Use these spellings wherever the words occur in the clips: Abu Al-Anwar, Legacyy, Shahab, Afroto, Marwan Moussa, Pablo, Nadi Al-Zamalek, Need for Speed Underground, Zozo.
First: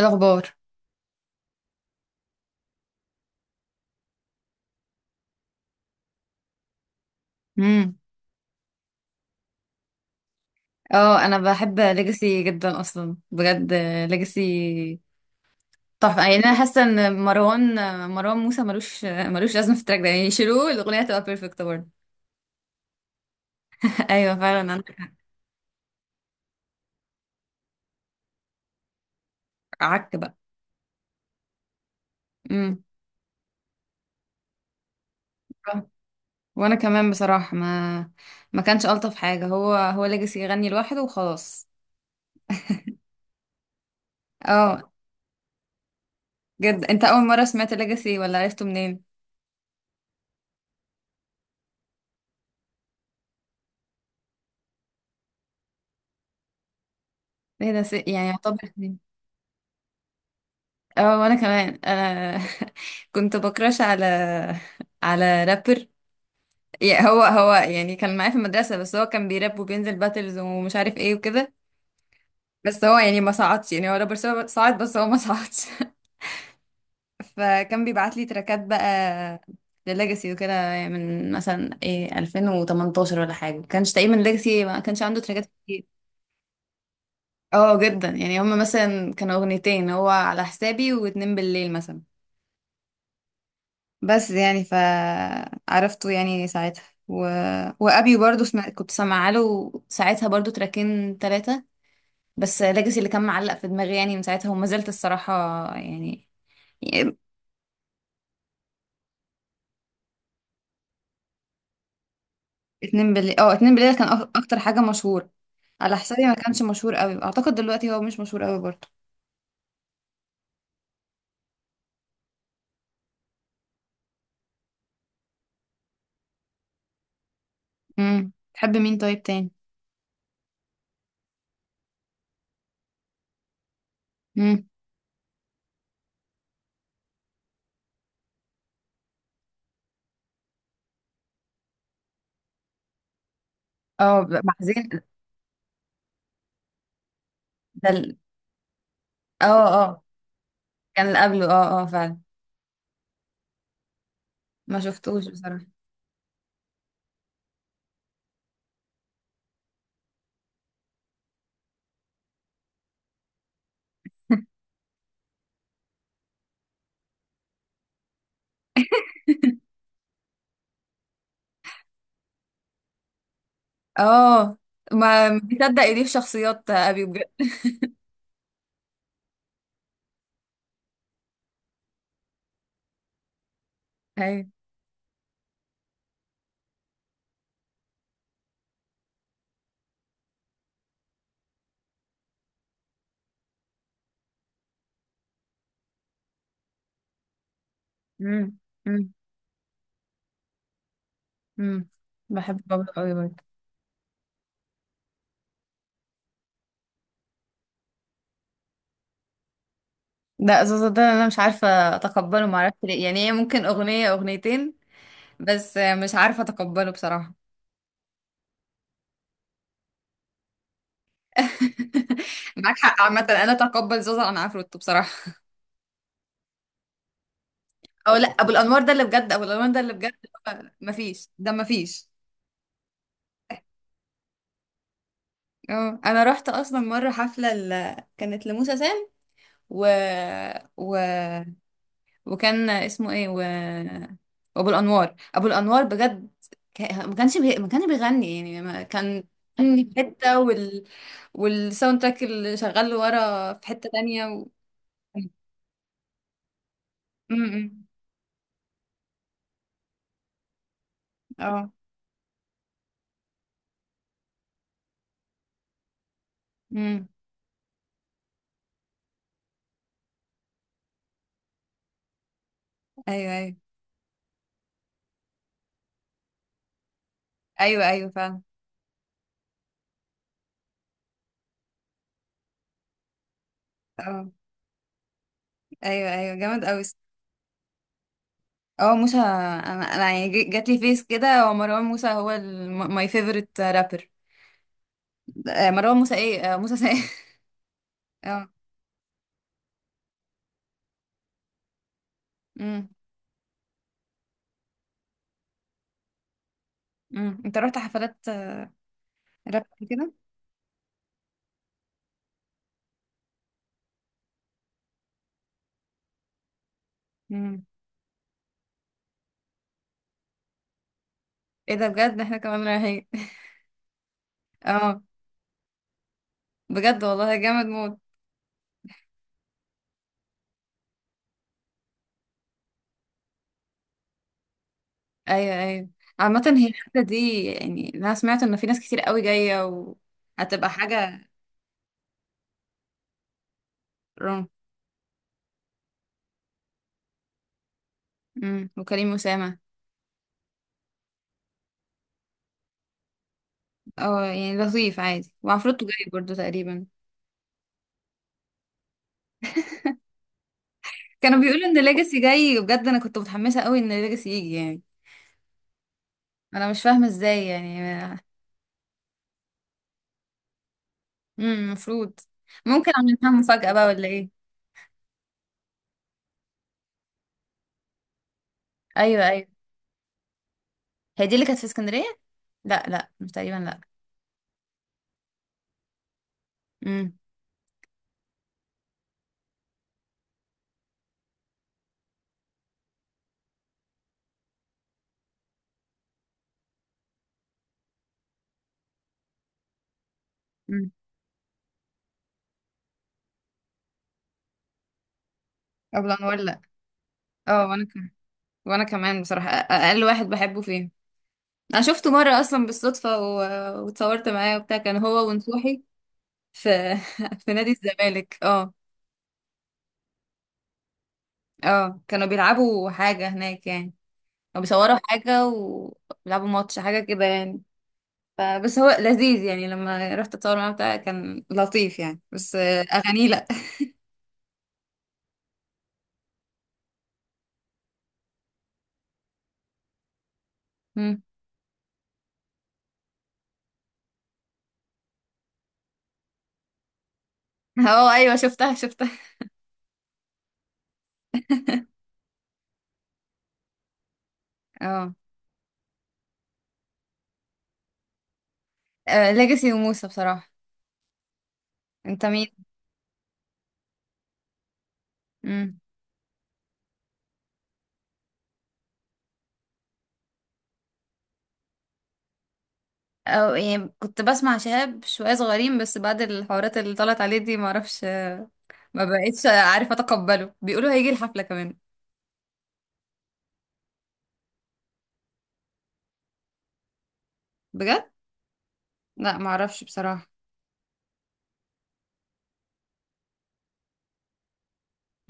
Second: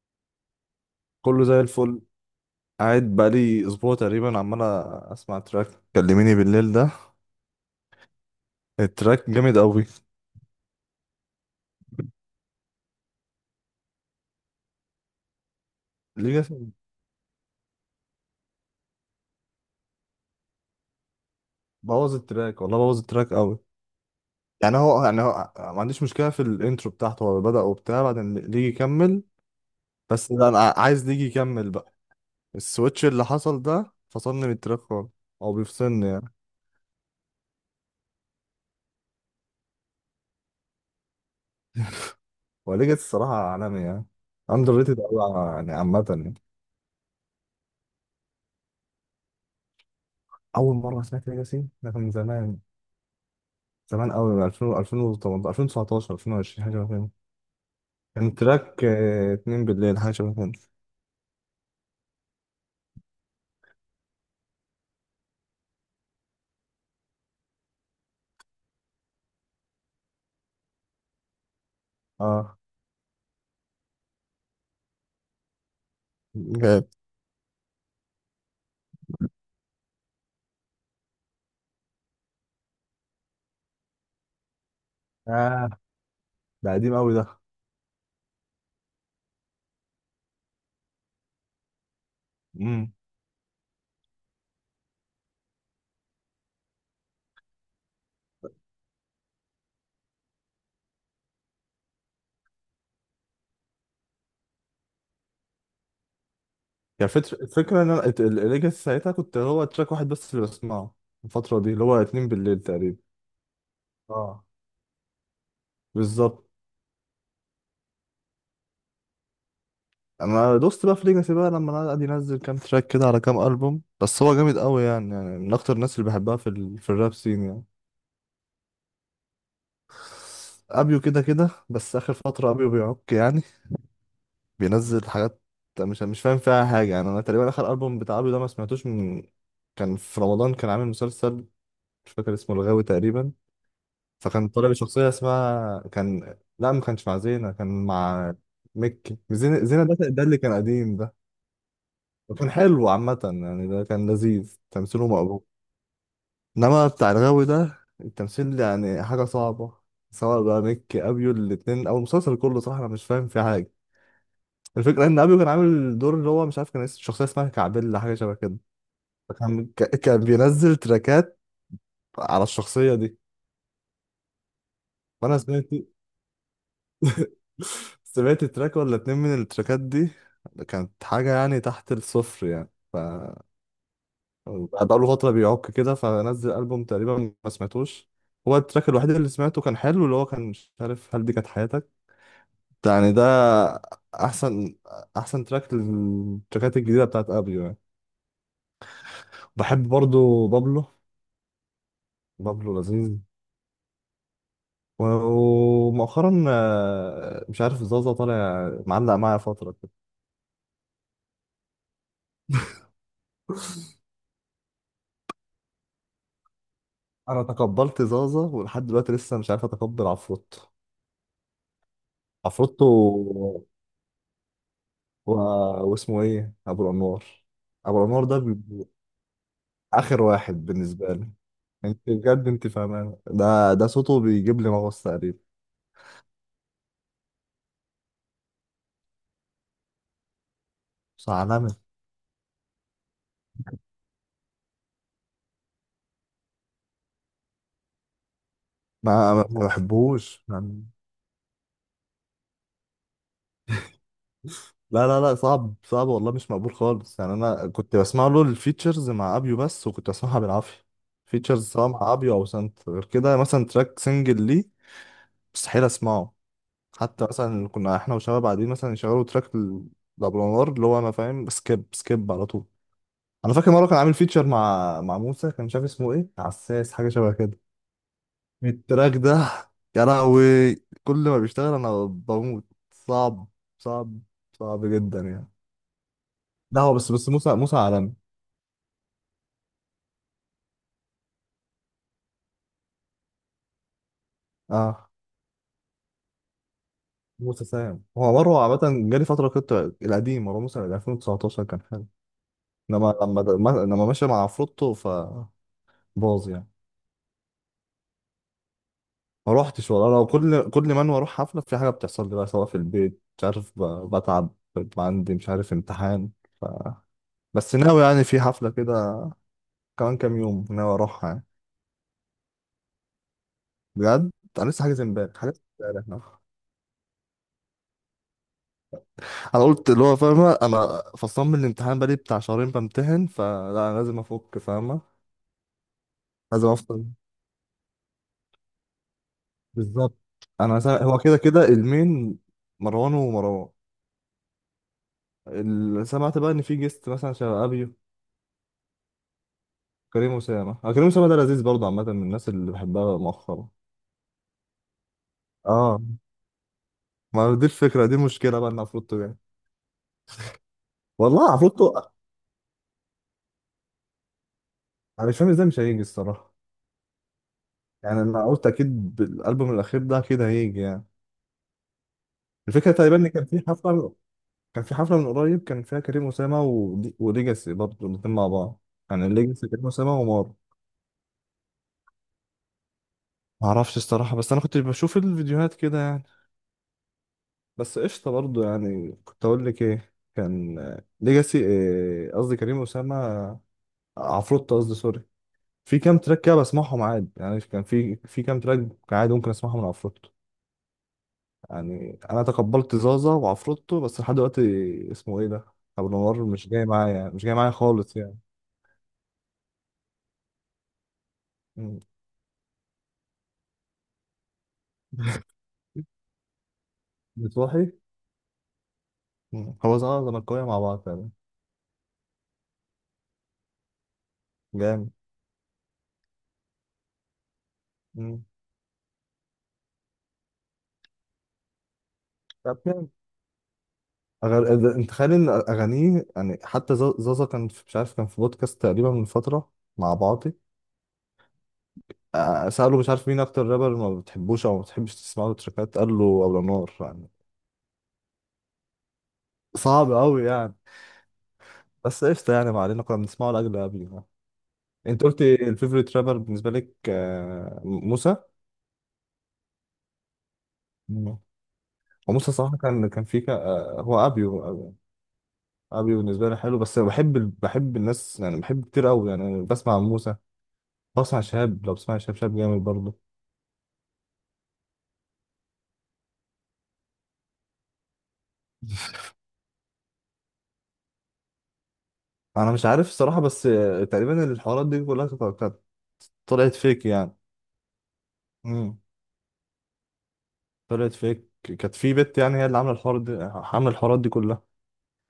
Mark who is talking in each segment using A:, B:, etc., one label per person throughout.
A: الأخبار.
B: كله زي الفل. قاعد بقالي اسبوع تقريبا عمال اسمع تراك. كلميني بالليل ده.
A: امم
B: التراك جامد قوي.
A: اه، أنا بحب ليجاسي جدا أصلا بجد. ليجاسي تحفة يعني.
B: ليه
A: أنا
B: جا-
A: حاسة إن مروان موسى ملوش لازمة في التراك ده، يعني يشيلوه الأغنية تبقى بيرفكت برضه.
B: بوظ التراك، والله بوظ التراك قوي.
A: أيوة فعلا
B: يعني
A: عندك
B: هو
A: حق.
B: يعني هو ما عنديش مشكله في الانترو بتاعته، هو بدأ وبتاع بعدين ليجي يكمل.
A: عك
B: بس
A: بقى.
B: لا، انا عايز ليجي يكمل بقى.
A: امم
B: السويتش اللي حصل ده فصلني من التراك خالص، او بيفصلني يعني.
A: وأنا كمان بصراحة ما كانش ألطف حاجة هو ليجاسي يغني لوحده وخلاص.
B: وليجاسي الصراحه عالمي يعني، اندر
A: اه.
B: ريتد قوي يعني، عامه يعني.
A: جد أنت أول مرة سمعت ليجاسي ولا عرفته منين؟
B: اول مره سمعت ليجاسي ده كان من زمان، زمان قوي، 2000 2018 2019 2020 حاجه شبه كده.
A: ايه ده يعني
B: كان
A: يعتبر.
B: تراك 2 بالليل حاجه شبه كده.
A: اه وانا كمان انا. كنت بكراش على على رابر. يعني هو يعني كان معايا في المدرسة، بس هو كان بيراب وبينزل باتلز ومش عارف ايه وكده.
B: اه
A: بس هو يعني ما صعدش، يعني هو رابر صعد، بس هو ما صعدش.
B: جامد.
A: فكان بيبعت لي تراكات بقى لليجاسي وكده، يعني من مثلا ايه 2018 ولا حاجة. كانش تقريبا ليجاسي ما كانش عنده تراكات
B: اه
A: كتير.
B: ده قديم قوي ده.
A: اه جدا. يعني هما مثلا كانوا اغنيتين، هو على حسابي واتنين بالليل مثلا.
B: امم
A: بس يعني فعرفته يعني ساعتها و... وابي برضو سمع... كنت سامعه له ساعتها برضو تراكين ثلاثه. بس ليجاسي اللي كان معلق في دماغي يعني من ساعتها وما زلت الصراحه يعني.
B: يعني فكرة، الفكره ان انا الليجاسي ساعتها كنت هو تراك واحد بس اللي بسمعه الفتره دي، اللي هو 2 بالليل تقريبا.
A: اتنين بالليل، اه اتنين بالليل كان
B: اه
A: اكتر حاجه مشهور. على حسابي ما
B: بالظبط.
A: كانش مشهور قوي، اعتقد دلوقتي هو مش مشهور قوي برضو.
B: انا دوست بقى في ليجاسي بقى، لما انا قاعد ينزل كام تراك كده على كام البوم، بس هو جامد قوي يعني، يعني من اكتر الناس اللي بحبها في ال... في الراب سين يعني.
A: تحب مين طيب تاني؟
B: ابيو كده كده، بس اخر فتره ابيو بيعك يعني،
A: امم
B: بينزل حاجات مش فاهم فيها حاجة يعني. أنا تقريبا آخر ألبوم بتاع عبده ده ما سمعتوش من. كان في رمضان كان عامل مسلسل، مش فاكر اسمه، الغاوي تقريبا.
A: اه
B: فكان طالع
A: محزين.
B: بشخصية اسمها، كان لا ما كانش مع زينة كان
A: ده ال-
B: مع مكي. زينة،
A: اه
B: زينة ده
A: اه
B: ده اللي كان قديم
A: كان
B: ده.
A: اللي قبله، اه اه فعلا.
B: وكان حلو عامة يعني، ده كان لذيذ،
A: ما
B: تمثيله
A: شفتوش
B: مقبول.
A: بصراحه.
B: إنما بتاع الغاوي ده التمثيل يعني حاجة صعبة، سواء بقى مكي أبيو الاتنين أو المسلسل كله، صح أنا مش فاهم فيه حاجة. الفكرة إن أبيو كان عامل دور اللي هو مش عارف، كان الشخصية اسمها كعبيل ولا حاجة شبه كده. فكان كان بينزل تراكات على الشخصية دي.
A: اه ما
B: فأنا سمعت
A: بيصدق ايديه في شخصيات ابي بجد.
B: سمعت تراك ولا اتنين من التراكات دي، كانت حاجة يعني تحت الصفر يعني. ف
A: ايوه.
B: بقاله فترة بيعك كده، فنزل ألبوم تقريبا ما سمعتوش. هو التراك الوحيد اللي سمعته كان حلو، اللي هو كان مش عارف هل دي كانت حياتك يعني، ده أحسن أحسن تراك للتراكات الجديدة بتاعت أبيو يعني.
A: امم امم
B: بحب برضو بابلو.
A: امم بحب
B: بابلو
A: بابلو
B: لذيذ.
A: قوي برضه.
B: ومؤخرا مش عارف زازا طالع، معلق معايا فترة كده.
A: لا زوزو ده انا مش عارفه اتقبله، ما اعرفش ليه. يعني هي ممكن اغنيه اغنيتين، بس مش عارفه اتقبله بصراحه.
B: أنا تقبلت زازا، ولحد دلوقتي لسه مش عارف أتقبل عفروتو.
A: معاك
B: عفروتو
A: حق عامه، انا
B: و...
A: اتقبل زوزو عن عفروتو بصراحه.
B: و... واسمه إيه، أبو الأنوار. أبو
A: او
B: الأنوار
A: لا،
B: ده
A: ابو الانوار ده اللي بجد، ابو الانوار ده اللي بجد.
B: آخر واحد
A: ما
B: بالنسبة
A: فيش،
B: لي.
A: ده ما
B: أنت
A: فيش.
B: بجد أنت فاهمان ده، ده صوته بيجيب لي مغص تقريبا.
A: اه انا رحت اصلا مره حفله ل... كانت لموسى سام و... و...
B: بس عالمي.
A: وكان اسمه ايه و... وابو الانوار، ابو الانوار بجد ما كانش ما كانش بيغني يعني، ما كان
B: ما
A: بيغني في حته
B: بحبوش
A: وال...
B: يعني.
A: والساوند تراك اللي شغال ورا في حته تانية و...
B: لا لا لا، صعب صعب، والله مش مقبول خالص يعني، انا
A: امم
B: كنت بسمع له الفيتشرز مع ابيو بس، وكنت بسمعها بالعافيه. فيتشرز
A: اه.
B: سواء مع ابيو او سانت، غير كده مثلا تراك سنجل ليه مستحيل اسمعه.
A: امم
B: حتى مثلا كنا احنا وشباب قاعدين مثلا يشغلوا تراك لابو الانوار، اللي هو انا فاهم سكيب سكيب على طول.
A: ايوه
B: انا
A: ايوه
B: فاكر مره كان عامل فيتشر مع موسى، كان مش عارف اسمه ايه، عساس حاجه شبه كده.
A: ايوه ايوه فعلا.
B: التراك ده، يا لهوي! كل ما بيشتغل انا بموت. صعب صعب.
A: اه
B: صعب جدا يعني.
A: ايوه ايوه جامد
B: ده
A: قوي.
B: هو بس موسى موسى عالمي.
A: اه موسى، انا انا يعني جات لي فيس كده هو مروان موسى، هو ماي فيفورت رابر.
B: اه
A: مروان موسى ايه، موسى سايق.
B: موسى سام هو
A: اه.
B: مروه عامة جالي فترة كنت. القديم، مروه موسى ال 2019 كان حلو.
A: امم
B: انما لما لما ماشي مع عفروتو فباظ يعني.
A: انت رحت حفلات
B: ما
A: راب
B: روحتش والله،
A: كده؟
B: لو كل ما انا اروح حفلة في حاجة بتحصل لي بقى، سواء في البيت مش عارف بتعب، بيبقى عندي مش عارف امتحان. ف...
A: مم.
B: بس ناوي يعني في حفلة كده، كمان كام يوم ناوي اروحها يعني.
A: ايه ده بجد، احنا كمان رايحين.
B: بجد انا لسه حاجز،
A: اه
B: امبارح حاجز، امبارح.
A: بجد والله جامد موت.
B: انا قلت اللي هو فاهمه، انا فصلان من الامتحان بقالي بتاع شهرين بمتحن، فلا انا لازم افك فاهمه،
A: ايوه ايوه. عامة هي
B: لازم
A: الحتة
B: افصل.
A: دي، يعني انا سمعت ان في ناس كتير قوي جاية
B: بالظبط.
A: وهتبقى
B: انا سمع... هو
A: حاجة.
B: كده كده المين، مروان ومروان.
A: روم.
B: سمعت بقى ان في جيست مثلا شبه ابيو،
A: وكريم أسامة.
B: كريم اسامه. كريم اسامه ده لذيذ برضه، عامه من الناس اللي بحبها مؤخرا.
A: اه يعني لطيف عادي، وعفروتو
B: اه،
A: جاي برضو تقريبا.
B: ما دي الفكره، دي مشكله بقى ان عفروتو يعني،
A: كانوا
B: والله
A: بيقولوا ان
B: عفروتو.
A: ليجاسي جاي بجد، انا كنت متحمسة قوي ان ليجاسي يجي يعني.
B: انا مش فاهم ازاي مش هيجي الصراحه
A: انا مش فاهمة ازاي يعني.
B: يعني، انا قلت اكيد بالالبوم الاخير ده اكيد هيجي يعني.
A: المفروض. ممكن
B: الفكره تقريبا ان
A: عاملينها
B: كان في
A: مفاجأة بقى، ولا
B: حفله،
A: ايه؟
B: كان في حفلة من قريب كان فيها كريم أسامة وليجاسي برضه، الاتنين مع بعض،
A: ايوه
B: يعني
A: ايوه.
B: ليجاسي كريم أسامة ومار.
A: هي دي اللي كانت في اسكندرية؟ لا لا، مش تقريبا لا.
B: معرفش الصراحة، بس أنا كنت بشوف الفيديوهات كده يعني. بس قشطة برضه، يعني كنت أقول لك إيه، كان ليجاسي، قصدي كريم أسامة، عفروتو قصدي سوري، في كام تراك كده بسمعهم عادي يعني. كان في في كام تراك عادي ممكن أسمعهم من عفروتو
A: امم
B: يعني. أنا تقبلت زازا وعفروتو بس لحد دلوقتي. اسمه إيه ده؟
A: ابو
B: أبو
A: الانوار،
B: نور
A: لا.
B: مش جاي معايا، مش جاي
A: اه
B: معايا
A: وانا كمان،
B: خالص يعني.
A: وانا كمان بصراحه اقل واحد بحبه فيه. انا
B: مم.
A: شفته مره اصلا بالصدفه و... واتصورت معاه وبتاع، كان هو ونصوحي في في نادي
B: بتروحي.
A: الزمالك، اه.
B: مم. هو زمان زملكاوية مع بعض فعلا.
A: اه كانوا بيلعبوا حاجه هناك يعني، او بيصوروا
B: جامد.
A: حاجه وبيلعبوا ماتش حاجه كده يعني. ف...
B: مم.
A: بس هو لذيذ يعني، لما رحت اتصور معاه بتاع كان لطيف يعني، بس
B: طب جامد.
A: اغانيه لا.
B: أغل... انت تخيل ان اغانيه يعني، حتى زازا كان في، مش عارف كان في بودكاست تقريبا من فترة مع بعاطي،
A: مم.
B: سأله مش عارف مين اكتر رابر ما بتحبوش او ما بتحبش تسمع له تراكات، قال له ابو نور يعني.
A: اه ايوه، شفتها شفتها.
B: صعب قوي يعني. بس قشطة يعني، ما علينا كنا بنسمعه لاجل قبل يعني.
A: اه،
B: انت قلت الفيفوريت رابر بالنسبة لك موسى.
A: ليجاسي وموسى بصراحه.
B: مم.
A: انت.
B: وموسى صراحة كان في ك... هو ابيو.
A: مين؟
B: ابي بالنسبه لي حلو، بس بحب بحب الناس يعني، بحب كتير قوي يعني. أنا بسمع عم موسى، بسمع شهاب، لو بسمع شهاب، شهاب جامد برضه.
A: او يعني كنت بسمع شهاب شوية صغيرين، بس بعد الحوارات اللي طلعت عليه دي معرفش. ما بقتش عارفة اتقبله. بيقولوا هيجي الحفلة كمان.
B: انا مش عارف الصراحه، بس تقريبا الحوارات دي كلها كانت طلعت فيك يعني.
A: بجد؟
B: امم
A: لا معرفش بصراحة.
B: طلعت فيك، كانت في بنت يعني هي اللي عامله الحوار دي، عامله الحوارات دي كلها.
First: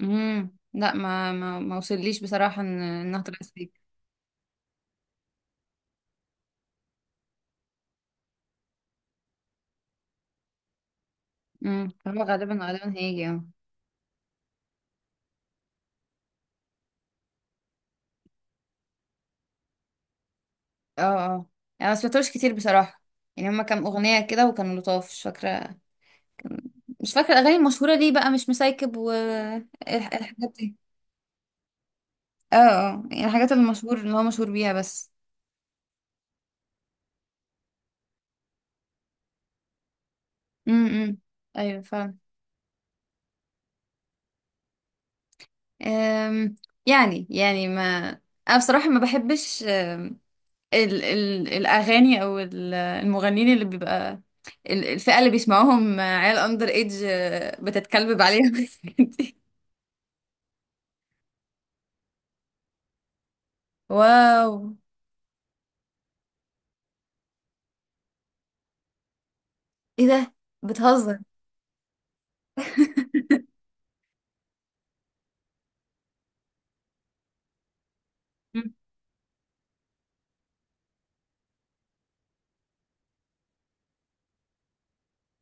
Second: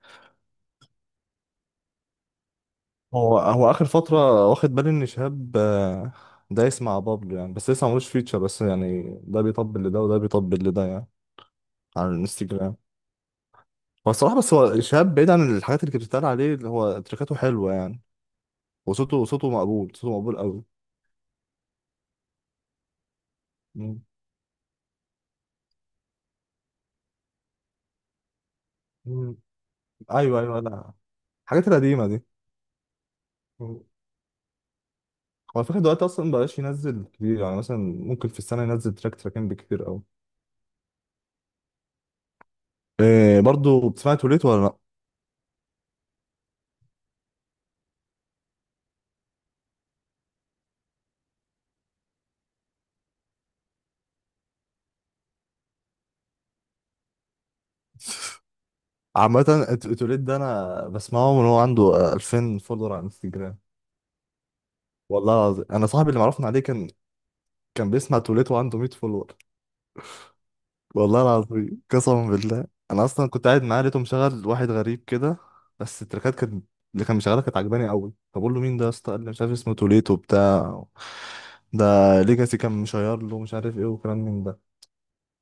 A: لا ما وصليش بصراحة ان انها
B: هو
A: طلعت فيه.
B: هو اخر فتره واخد بالي ان شهاب دايس مع بابلو يعني، بس لسه ملوش فيتشر، بس يعني ده بيطبل لده وده بيطبل لده يعني على
A: هو غالبا
B: الانستجرام.
A: غالبا هيجي اه.
B: هو الصراحه بس هو شهاب بعيد عن الحاجات اللي كانت بتتقال عليه، اللي هو تريكاته حلوه يعني، وصوته مقبول، صوته مقبول قوي.
A: اه اه انا ما سمعتوش كتير بصراحة، يعني هما كام
B: مم.
A: اغنية كده وكانوا لطاف مش فاكرة. كان- مش فاكرة الاغاني المشهورة ليه بقى، مش مسايكب
B: مم. ايوه
A: والحاجات
B: ايوه،
A: دي.
B: لا الحاجات القديمه دي.
A: اه اه يعني الحاجات
B: مم.
A: المشهور اللي هو مشهور بيها بس.
B: هو الفكره دلوقتي اصلا مبقاش ينزل كتير يعني، مثلا ممكن في السنه ينزل تراك تراكين بكتير قوي.
A: امم امم. ايوه فعلا.
B: إيه برضو، بتسمع توليت ولا لا؟
A: أم، يعني ما، انا بصراحه ما بحبش، ال ال الاغاني او المغنيين اللي بيبقى الفئه اللي بيسمعوهم عيال اندر ايج، بتتكلبب عليهم.
B: عامه توليت ده انا بسمعه من هو عنده 2000 فولور على انستجرام.
A: واو.
B: والله العظيم، انا صاحبي اللي معرفنا عليه كان بيسمع توليت وعنده 100 فولور.
A: ايه ده، بتهزر؟
B: والله العظيم قسما بالله، انا اصلا كنت قاعد معاه لقيته مشغل واحد غريب كده، بس التراكات كانت، اللي كان مشغلها كانت عجباني قوي. فبقول له
A: مم.
B: مين ده يا اسطى، قال لي مش عارف اسمه توليتو بتاع ده، ليجاسي كان مشير له مش عارف ايه وكلام من ده.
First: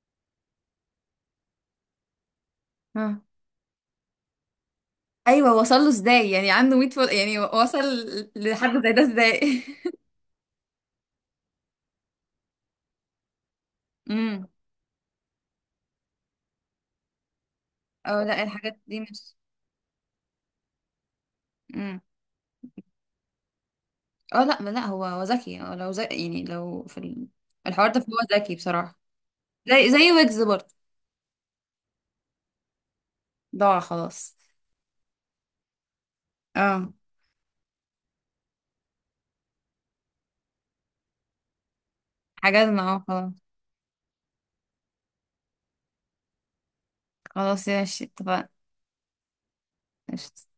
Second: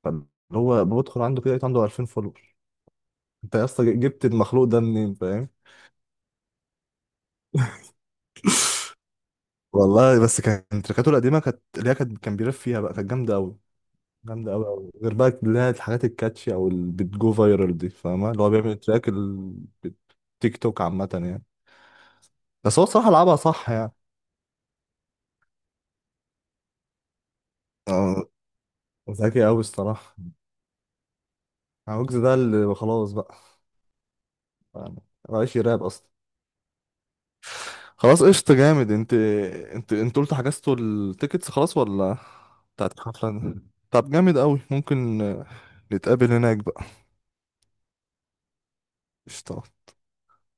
B: فاللي هو بدخل عنده كده لقيت عنده 2000 فولور.
A: آه.
B: انت يا اسطى جبت المخلوق ده منين فاهم.
A: ايوه وصل له ازاي؟ يعني عنده 100 فول يعني، وصل لحد زي ده ازاي؟
B: والله بس كان تراكاته القديمه كانت، اللي هي كانت، كان بيرف فيها بقى، كانت جامده قوي،
A: امم
B: جامده قوي قوي، غير بقى اللي هي الحاجات الكاتشي او اللي بتجو فايرال دي
A: او
B: فاهمه، اللي
A: لا،
B: هو بيعمل
A: الحاجات دي
B: تراك
A: مش.
B: ال... تيك توك عامة يعني. بس هو الصراحة لعبها صح يعني.
A: اه لا ما لا، هو ذكي، هو لو ذكي يعني لو في الحوار ده فهو
B: اه
A: ذكي بصراحة.
B: ذكي أوي
A: زي زي
B: الصراحة.
A: ويجز برضه.
B: عوجز ده اللي خلاص بقى
A: ضاع خلاص.
B: يعني، مبقاش يراب أصلا.
A: اه
B: خلاص قشطة. جامد انت. انت انتوا قلتوا حجزتوا التيكتس خلاص ولا
A: حجزنا،
B: بتاعت
A: اه
B: الحفلة
A: خلاص.
B: دي؟ طب جامد أوي. ممكن نتقابل هناك بقى.
A: خلاص يا ماشي، اتفقنا.
B: قشطة
A: قشطة.